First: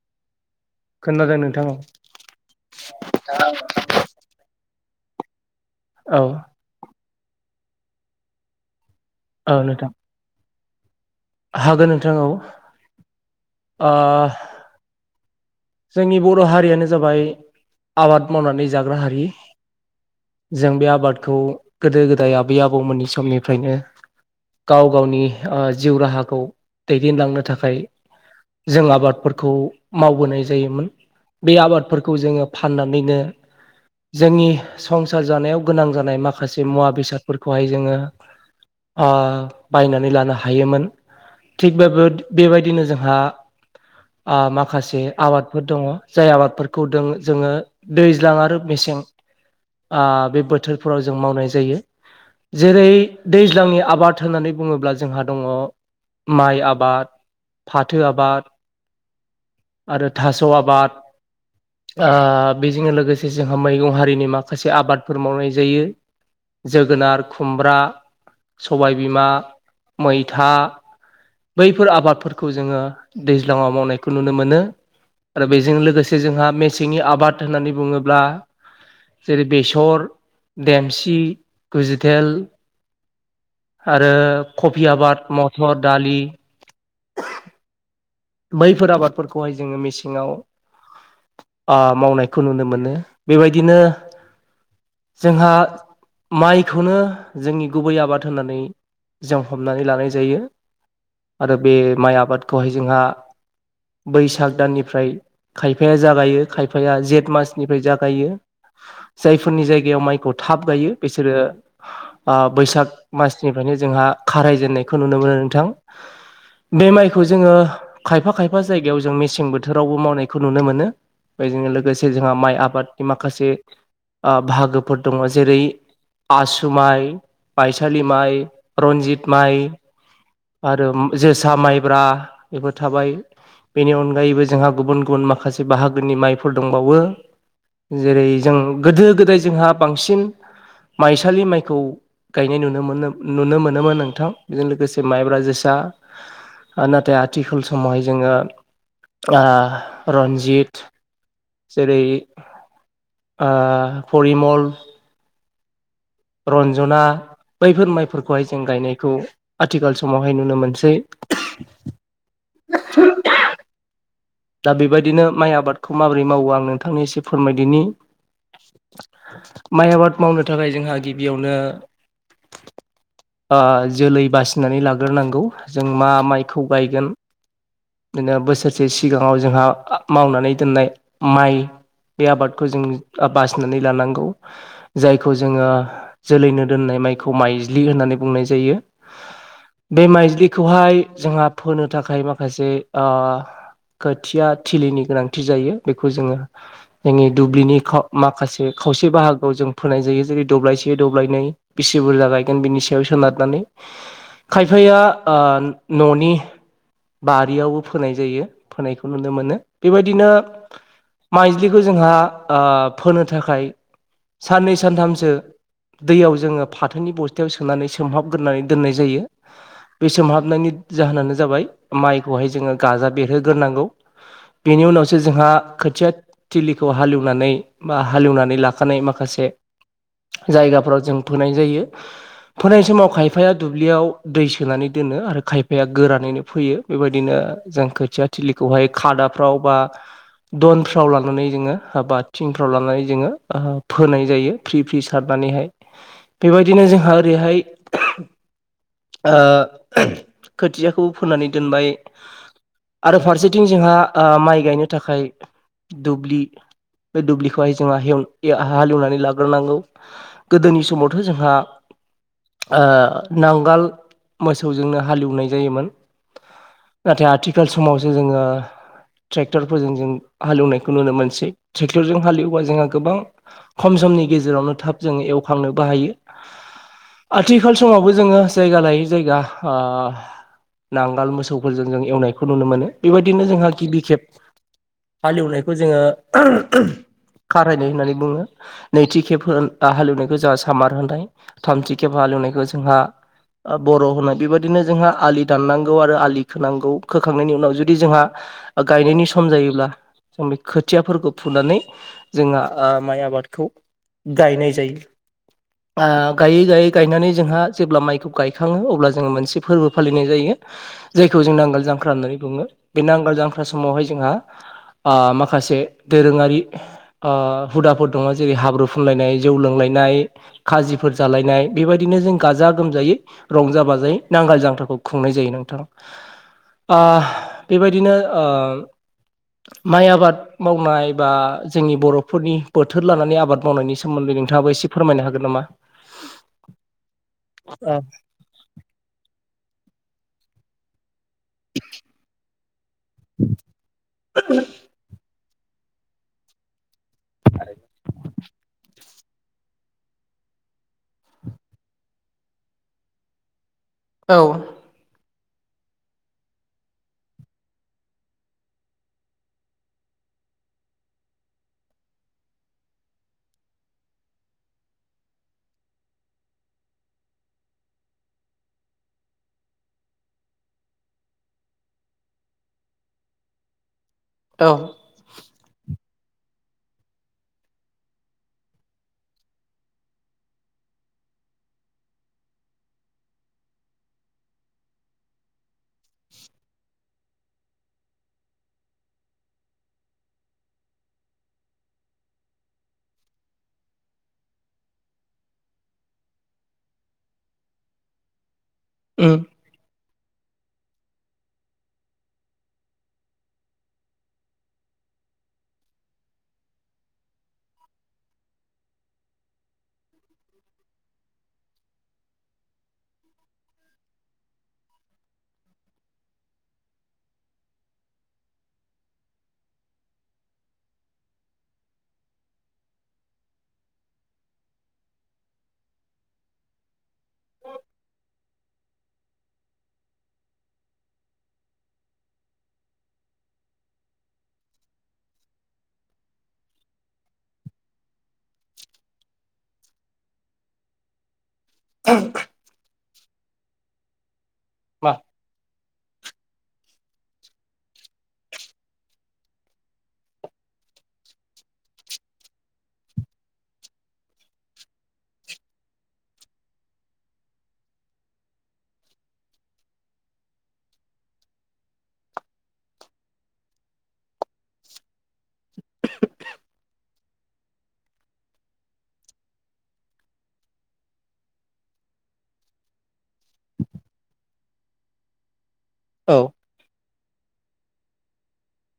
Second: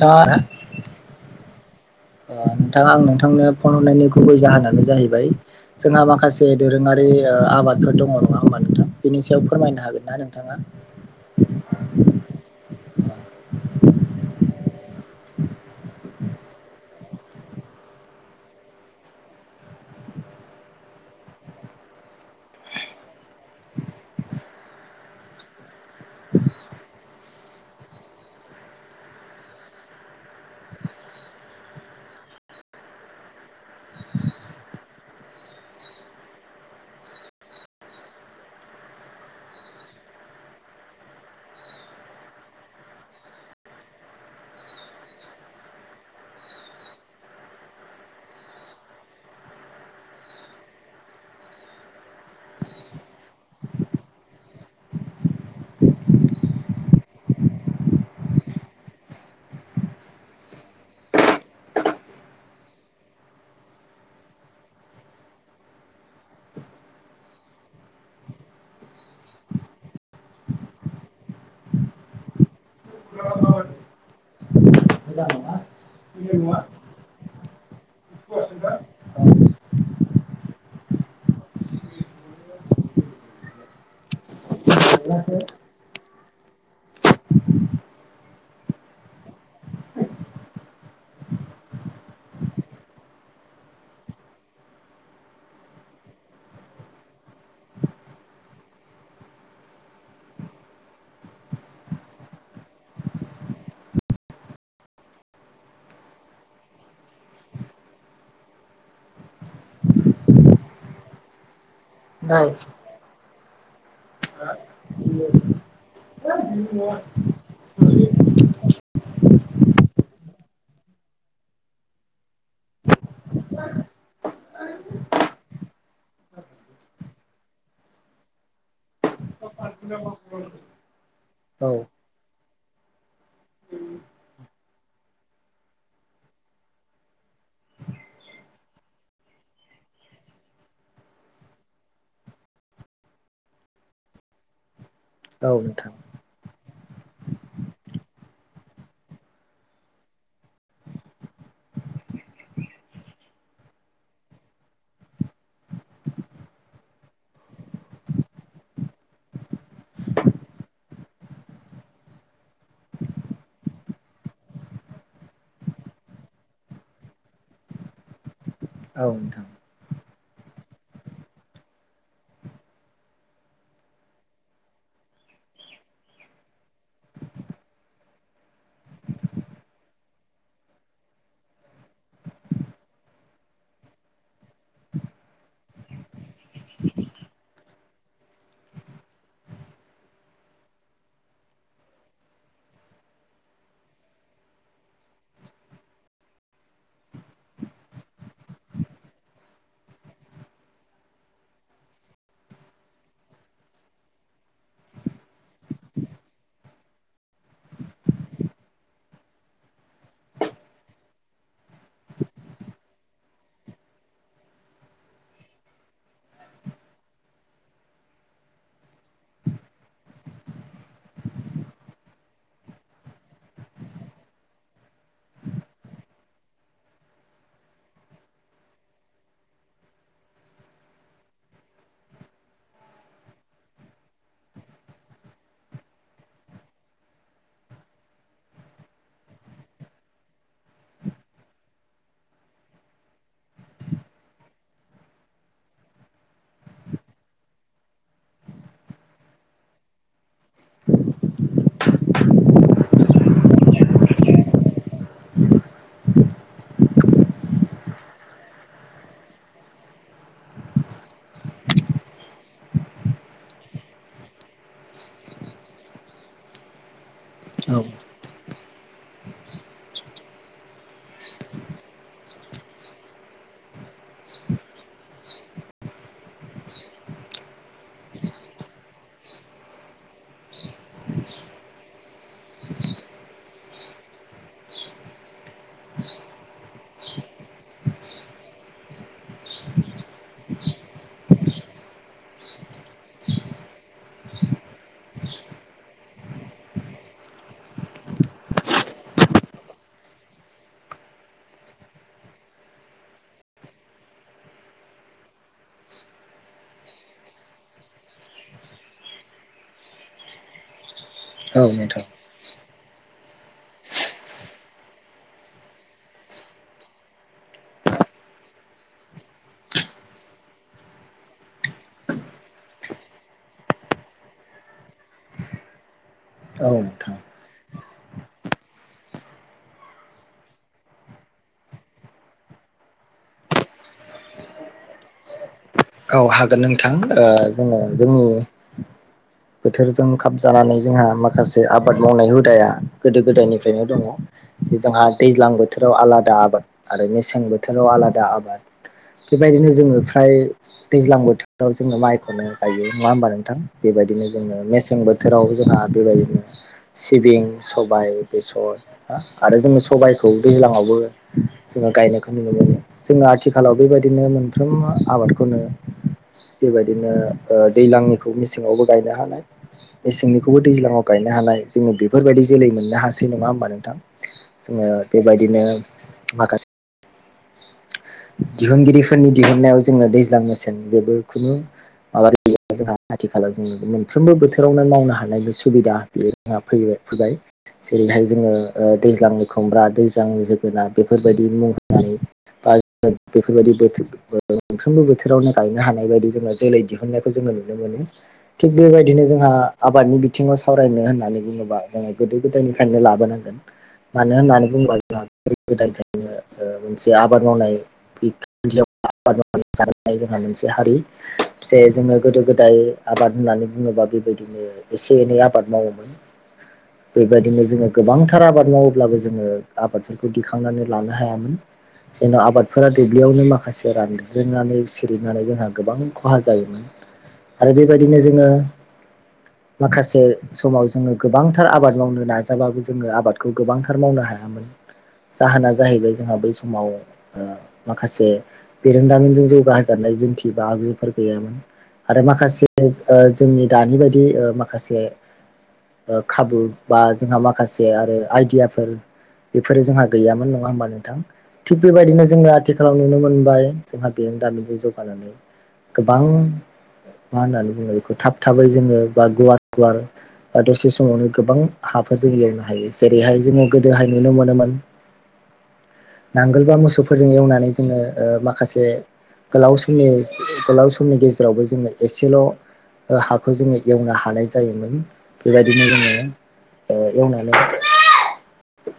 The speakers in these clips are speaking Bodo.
दा ओ खोनादों नोंथां औ नोंथां आं नोंथांनो फन हरनायनि गुबै जाहोनानो जाहैबाय जोंहा औ माखासे दोरोङारि आबादफोर दङ नङा होमबा नोंथां? बिनि सायाव औ फोरमायनो नोंथां हागोन ना नोंथाङा? हागोन नोंथां औ। आ जोंनि बर' हारियानो जाबाय आबाद मावनानै जाग्रा हारि। जों बे आबादखौ गोदो गोदाय आबै आबौमोननि समनिफ्रायनो गाव गावनि ओ जिउ राहाखौ दैदेनलांनो थाखाय जों आबादफोरखौ मावबोनाय जायोमोन। बे आबादफोरखौ जोङो फाननानैनो जोंनि संसार जानायाव गोनां जानाय माखासे मुवा बेसादफोरखौहाय जोङो ओ बायनानै लानो हायोमोन। थिगबेबादि बेबायदिनो जोंहा ओ माखासे आबादफोर दङ जाय आबादफोरखौ दों जोङो दैज्लां आरो मेसें ओ बे बोथोरफोराव जों मावनाय जायो। जेरै दैज्लांनि आबाद होननानै बुङोब्ला जोंहा दङ। माइ आबाद, फाथो आबाद, आरो थास' आबाद ओ बेजोंनो लोगोसे जोंहा मैगं हारिनि माखासे आबादफोर मावनाय जायो। जोगोनार, खुमब्रा, सबायबिमा, मैथा बैफोर आबादफोरखौ जोङो दैज्लाङाव औ मावनायखौ नुनो मोनो। आरो बेजों लोगोसे जोंहा मेसेंनि आबाद होननानै बुङो ब्ला जेरै बेसर देमसि गुजिथेल आरो कफि आबाद मथर, दालि बैफोर आबादफोरखौहाय जोङो मेसेङाव ओ मावनायखौ नुनो मोनो बेबायदिनो जोंहा माइखौनो जोंनि गुबै आबाद होननानै जों हमनानै लानाय जायो आरो बे माइ आबादखौहाय जोंहा बैसाग दाननिफ्राय खायफाया जागायो खायफाया जेठ मासनिफ्राय जागायो जायफोरनि जायगायाव माइखौ थाब गायो बिसोरो ओ बैसाग मासनिफ्रायनो जोंहा खारायजेननायखौ नुनो मोनो नोंथां बे माइखौ जोङो खायफा खायफा जायगायाव जों मेसें बोथोरावबो मावनायखौ नुनो मोनो बेजों लोगोसे जोंहा माइ आबादनि माखासे ओ बाहागोफोर दङ जेरै आसु माइ, माइसालि माइ, रन्जित माइ आरो जोसा माइब्रा बेफोर थाबाय बेनि अनगायैबो जोंहा गुबुन गुबुन माखासे बाहागोनि माइफोर दंबावो जेरै जों गोदो गोदाय जोंहा बांसिन माइसालि माइखौ गायनाय नुनो मोनो नुनो मोनोमोन नोंथां बेजों लोगोसे बे माइब्रा औ जोसा नोंथां नाथाय आथिखाल समावहाय जोङो ओ रन्जित जेरै ओ परिमल रन्जना बैफोर माइफोरखौहाय जों गायनायखौ आथिखाल समावहाय नुनो मोनसै [inaudible] दा बेबायदिनो माइ आबादखौ माबोरै मावो आं नोंथांनि एसे फोरमायदिनि औ नोंथां माइ आबाद मावनो थाखाय जोंहा गिबियावनो ओ जोलै बासिनानै लाग्रोनांगौ जों मा माइखौ गायगोन बिदिनो बोसोरसे सिगाङाव जोंहा मावनानै दोननाय माइ बे आबादखौ जों बासिनानै लानांगौ जायखौ जोङो जोलैनो दोननाय माइखौ माइज्लि होननानै बुंनाय जायो बे माइजलिखौहाय जोंहा फोनो थाखाय माखासे ओ खोथिया थिलिनि गोनांथि जायो बेखौ जोङो जोंनि दुब्लिनि खाव माखासे खावसे बाहागोआव जों फोनाय जायो जेरै दब्लायसे दब्लायनै बिसे बुरजा गायगोन बिनिस सायाव सोनारनानै खायफाया ओ न'नि बारियावबो फोनाय जायो फोनायखौ नुनो मोनो बेबायदिनो माइज्लिखौ जोंहा ओ फोनो थाखाय साननै सानथामसो दैयाव जोङो फाथोनि बस्थायाव सो सोनानै सोमहाबगोरोनानै दोननाय जायो बे सोमहाबनायनि जाहोनानो जाबाय माइखौहाय जोङो गाजा बेरहोग्रोनांगौ बेनि उनावसो जोंहा खोथिया थिलिखौ हालेवनानै बा हालेवनानै लाखानाय माखास से जायगाफोराव जों फोनाय जायो फोननाय समाव खायफाया दुब्लियाव दै सोनानै दोनो आरो खायफाया गोरानैनो फैयो बेबायदिनो जों खोथिया थिलिखौहाय खादाफ्राव बा दनफ्राव लानानै जोङो हाबा थिनफ्राव लानानै जोङो ओ फोनाय जायो फ्रि फ्रि सारना नैहाय बेबायदिनो जोंहा ओरैहाय ओ खोथियाखौ फोननानै दोनबाय आरो फारसेथिं जोंहा ओ माइ गायनो थाखाय दुब्लि बे दुब्लिखौहाय जोंहाव हेव ए हालेवनानै लाग्रोनांगौ गोदोनि समावथ' जोंहा नांगाल मोसौजोंनो हालेवनाय जायोमोन नाथाय आथिखाल औ समावसो जों जोङो ट्रेक्टरफोरजों जों हालोवनायखौ नुनो मोनसै ट्रेक्टरजों हालेवबा जोंहा गोबां खम सम नि गेजेरावनो थाब जों एवखांनोबो हायो [inaudible] आथिखाल समावबो जोङो जायगा लायै जायगा आ नांगाल मोसौफोरजों जों एवनायखौ नुनो मोनो बेबायदिनो जोंहा गिबि खेब हालेवनायखौ जोङो [unintelligible] खारायनाय होननानै बुङो नैथि खेब हालोवनायखौ जोंहा सामार होनाय थामथि खेब हालेवनायखौ जोंहा बर' होननाय बेबायदिनो जोंहा आलि दाननांगौ आरो आलि खोनांगौ खोखांनायनि उनाव जुदि जोंहा गायनायनि सम जायोब्ला जों बे खोथियाफोरखौ फुनानै जोंहा ओ माइ आबादखौ गायनाय जायो आ गायै गायै गायनानै जोंहा जेब्ला माइखौ गायखाङो अब्ला जोङो मोनसे फोरबो फालिनाय जायो जायखौ जों नांगोल नोंथां जांख्रा होननानै बुङो बे नांगाल जांख्रा समावहाय जोंहा आ माखासेदोरोङारि आ हुदाफोर दङ जेरै हाब्रु फुनलायनाय जौ लोंलाय नाय खाजिफोर जालायनाय बेबायदिनो जों गाजा गोमजायै रंजा बाजायै नांगाल जांथ्राखौ खुंनाय जायो नोंथां। औ ओ नोंथां। बेबायदिनो ओ माइ आबाद मावनाय बा जोंनि बर'फोरनि बोथोर लानानै आबाद मावनायनि सोमोन्दै नोंथाङाबो इसि फोरमायनो हागोन नामा? औ हागोन नोंथां ओ जोङो जोंनि बोथोरजों खाब जानानै जोंहा माखासे आबाद मावनाय हुदाया गोदो गोदायनिफ्रायनो दङ जे जोंहा दैज्लां बोथ थोराव आलादा आबाद आरो मेसें बोथोराव आलादा आबाद बेबायदिनो जोङो फ्राय दैज्लां बोथोराव जोङो माइखौनो गायो नङा होमबा नोंथां बेबायदिनो औ जोङो मेसें बोथ थोराव जोंहा बेबायदिनो सिबिं सबाय बेसर आरो जोङो सबाय खौ दैज्लांआवबो जोङो गायनायखौ नुनो मोनो जोङो आथिखालाव बेबायदिनो मोनफ्रोमबो आबाद फोनो बेबायदिनो ओ दैलांनिखौ मेसेङावबो गायनो हानाय मेसेंनिखौबो दैज्लाङाव गायनो हानाय जोङो बेफोरबायाददि जोलै मोननो हासै नङा होमबा नोंथां औ जोङो बेबायदिनो माखासे दिहुनगिरिफोरनि दिहुननायाव जोङो दैज्लां मेसें जेबो खुनु माबा गैया जोंहा आथिखालाव जों मोनफ्रोमबो बोथोरावनो मावनो हानाय बे सुबिदा बेयो जोंहा फैयो फैबाय जेरैहाय जोङो ओ दैज्लांनि खुमब्रा दैज्लांनि जोगोनार बेफोरबायदि मुं होनानै फ्राय बेफोरबायदि बोथोर [unintelligible] मोनफ्रोमबो बोथोरावनो गायनो हानाय बायदि जोङो जोलै दिहुननायखौ जोङो नुनो मोनो [unintelligible] थिग बेबायदिनो उम जोंहा आबादनि बि थिङाव सावरायनो होननानै बुङोबा जोङो गोदो गोदायनिफ्रायनो लाबोनांगोन मानो होननानै बुङोबा जोंहा गोद गोदाननिफ्रायनो ओ मोनसे आबाद मावनाय [unintelligible] [unintelligible] मोनसे हारि जे जोंङो गोदो गोदाय आबाद होननानै बुंङोबा [unintelligible] बेबायदिनो एसे एनै आबाद मावोमोन। बेबायदिनो जोंङो गोबांथार आबाद मावोब्लाबो जोंङो आबादफोरखौ दिखांनानै लानो हायामोन जेन'आबाद फोरा दुब्लियावनो माखासे रानज्रिनानै सिरिनानै जोंहा गोबां खहा जायोमोन आरो बेबायदिनो जोंङो माखासे समाव जोंङो गोबांथार आबाद मावनो नाजाबाबो जोंङो आबादखौ गोबांथार मावनो हा [unintelligible] जाहोना जाहैबाय जोंहा बै समाव ओ माखासे बिरोंदामिनजों जौगाहोजानाय जुन्थि बा आगजुफोर गैयामोन। आरो माखासे ओ जोंनि दानि बायदि ओ माखासे मा ओ खाबु बा जोंहा माखासे आरो आइदियाफोर बेफोरो जोंहा गैयामोन नंङा होमबा नोंथां? थिग बेबायदिनो जोंङो आथिखालाव नुनो मोनबाय जोंहा बिरों दामिनजों जौगानानै गोबां मा होननानै बुंङो बेखौ थाब थाबै जोंङो बा गुवार गुवार बा दसे समावनो गोबां हाब फोर जों एवनो हायो जेरैहाय जोंङो गोदोहाय नुनो मोनोमोन [inaudible] नांगोलबा मोसौफोरजों एवनानै जोंङोओ माखासे गोलाव समनि गोलाव समनि गेजेरावबो जोंङो एसेल' ओ हाखौ जोंङो एवनो हानाय जायोमोन बेबायदिनो जोंङो औ ओ एवनानै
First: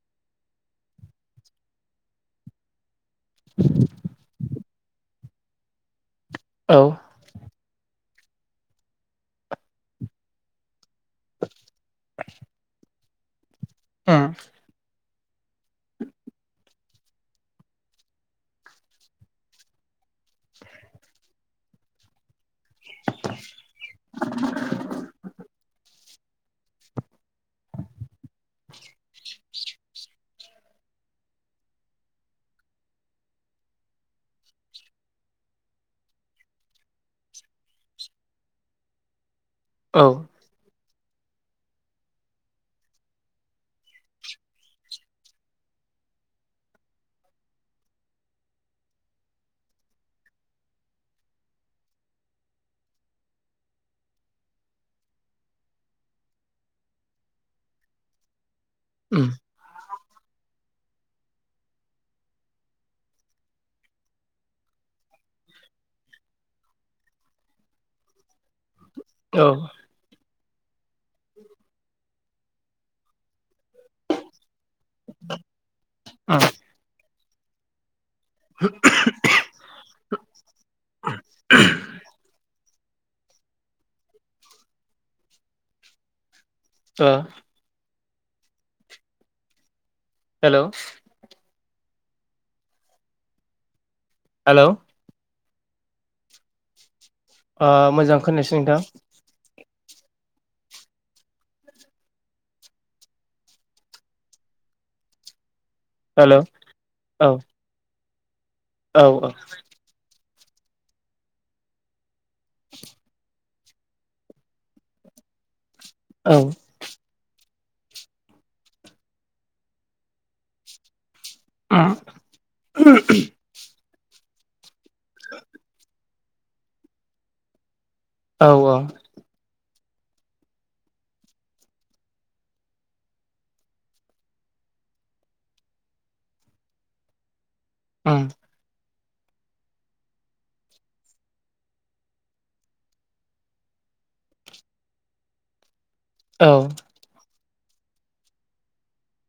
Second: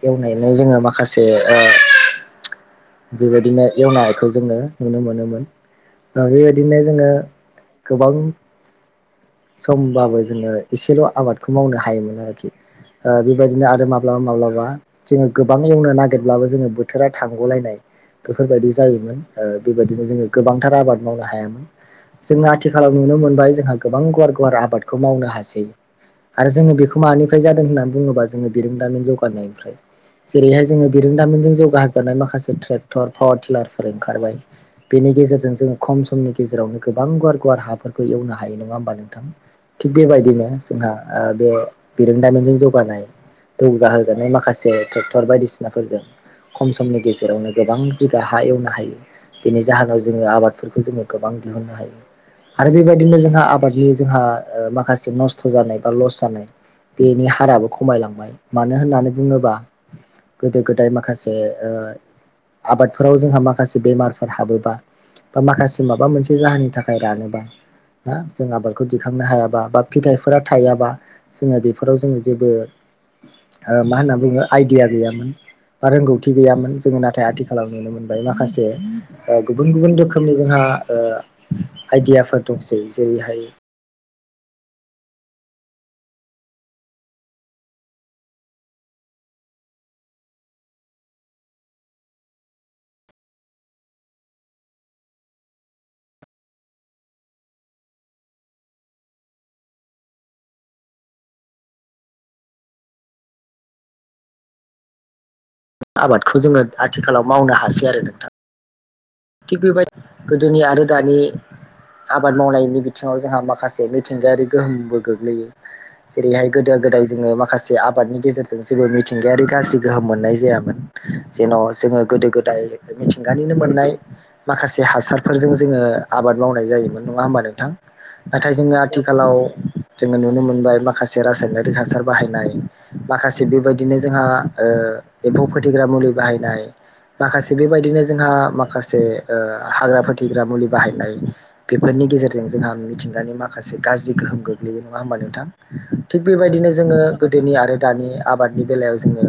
एवनानै जोंङो माखासे ओ बेबायदिनो एवनायखौ जोंङो नुनो मोनोमोन दायो बेबायदिनो औ जोंङो गोबां समबाबो जोंङो एसेल' आबादखौ मावनो हायोमोन आरोखि ओ बेबायदिनो आरो उम माब्लाबा माब्लाबा जोंङो गोबां एवनो नागिरब्लाबो जोंङो बोथोरा थांगलायनाय बेफोरबायदि जायोमोन ओ बेबायाददिनो जोंङो गोबांथार आबाद मावनो हायामोन। जो आथिखालाव नुनो मोनबाय जोंहा गोबां गुवार गुवार आबादखौ मावनो हासै। आरो जोंङो बेखौ मानिफ्राय जादों होननानै बुंङोबा जोंङो बिरोंदामिन जौगानायनिफ्राय जेरै हाय जोंङो बिरोंदामोनजों जौगासो जानाय माखासे ट्रेक्टर पावार टिलारफोर ओंखारबाय बेनि गेजेरजों जों खम समनि गेजेरावनो गोबां गुवार गुवार हाफोरखौ एवनो हा नंङा होमबा? नोंथां थिग औ बेबायदिनो जोंहा ओ बे बिरोंदामिनजों जौगानाय दौगा होजानाय माखासे ट्रेक्टर बायदिसिनाफोरजों खम समनि गेजेरावनो गोबां बिगा हा एवनो हायो। बेनि जाहोनाव जोंङो आबादफोरखौ जोंङो गोबां दिहुननो हायो आरो बेबायदिनो जों आ आबादनि जोंहा माखासे नस्थ' जानाय एबा लस जानाय बेनि हाराबो खमायलांबाय मानो होननानै उम बुंङोबा गोदो गोदाय माखासे ओ आबादफोराव जोंहा माखासे बेमारफोर हाबोबा बा माखासे माबा मोनसे जाहोननि थाखाय रानोबा ना जों आबादखौ दिखांनो ओ हायाबा बा फिथाइफोरा थायाबा जोंङो बेफोराव जोंङो जेबो ओ मा होनना बुंङो आइदिया गैयामोन। बा रोंगौथि गैयामोन जोंङो नाथाय आथिखालाव नुनो मोनबाय माखासे ओ गुबुन गुबुन रोखोमनि जोंहा ओ आइदियाफोर दंसै जेरै हाय ओ हेलौ हेलौ ओ मोजां खोननायसै नोंथां। हेलौ आबादखौ जोंङो आथिखालाव औ मावनो हासै आरो नोंथां। औ ओं थिग बेबायदि गोदोनि आरो दानि आबाद मावनायनि बिथिंङाव जोंहा माख माखासे मिथिंगायारि गोहोमबो गोग्लैयो जेरैहाय गोदो गोदाय जोङो माखा से आबादनि गेजेरजों जेबो मिथिंगायारि गाज्रि गोहोम मोननाय जायामोन जेन' औ जोङो गोदो गोदाय मिथिंगानिनो मोननाय माखासे हासारफोरजों जोङो आबाद मावनाय जायोमोन नङा होमबा नोंथां? औ नाथाय जोङो आथिखालाव जोङो नुनो मोनबाय माखासे रासायनारि हासार बाहायनाय माखासे बेबायदिनो जोंहा ओ एम्फौ फोथैग्रा मुलि बाहायनाय माखासे बेबायदिनो उम जोंहा मा खासे ओ हाग्रा फोथिग्रा मुलि बाहायनाय बेफोरनि गेजेरजों जोंहा मिथिंगानि माखासे गाज्रि गोहोम गोग्लैयो नङा होमबा नोंथां? थिग औ बेबायदिनो जोङो गोदोनि आरो दानि आबादनि बेलायाव जोङो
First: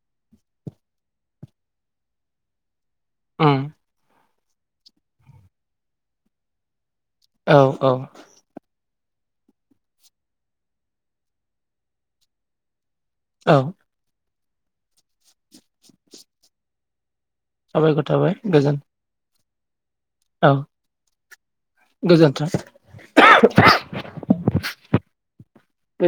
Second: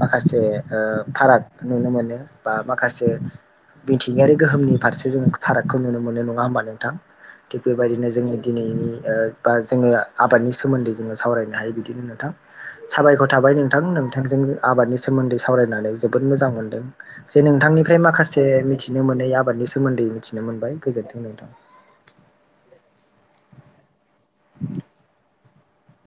माखासे ओ फाराग नुनो मोनो बा मा खासे उम मिथिंगायारि गोहोमनि फारसे जों फारागखौ नुनो मोननाय नङा होमबा नोंथां? औ थिग औ बेबायदिनो जोंनि दिनैनि ओ बा जोङो आबादनि सोमोन्दै जोङो सावरायनो हायो बिदिनो नोंथां साबायख'र थाबाय नोंथां नोंथांजों आबादनि सोमोन्दै सावरायनानै जोबोद मोजां मोनदों। जे नोंथांनिफ्राय साबायखर थाबाय माखासे गोजोन मिथिनो मोनै आबादनि सोमोन्दै मिथिनो औ मोनबाय गोजोन्थों नोंथां। लांदां लांदां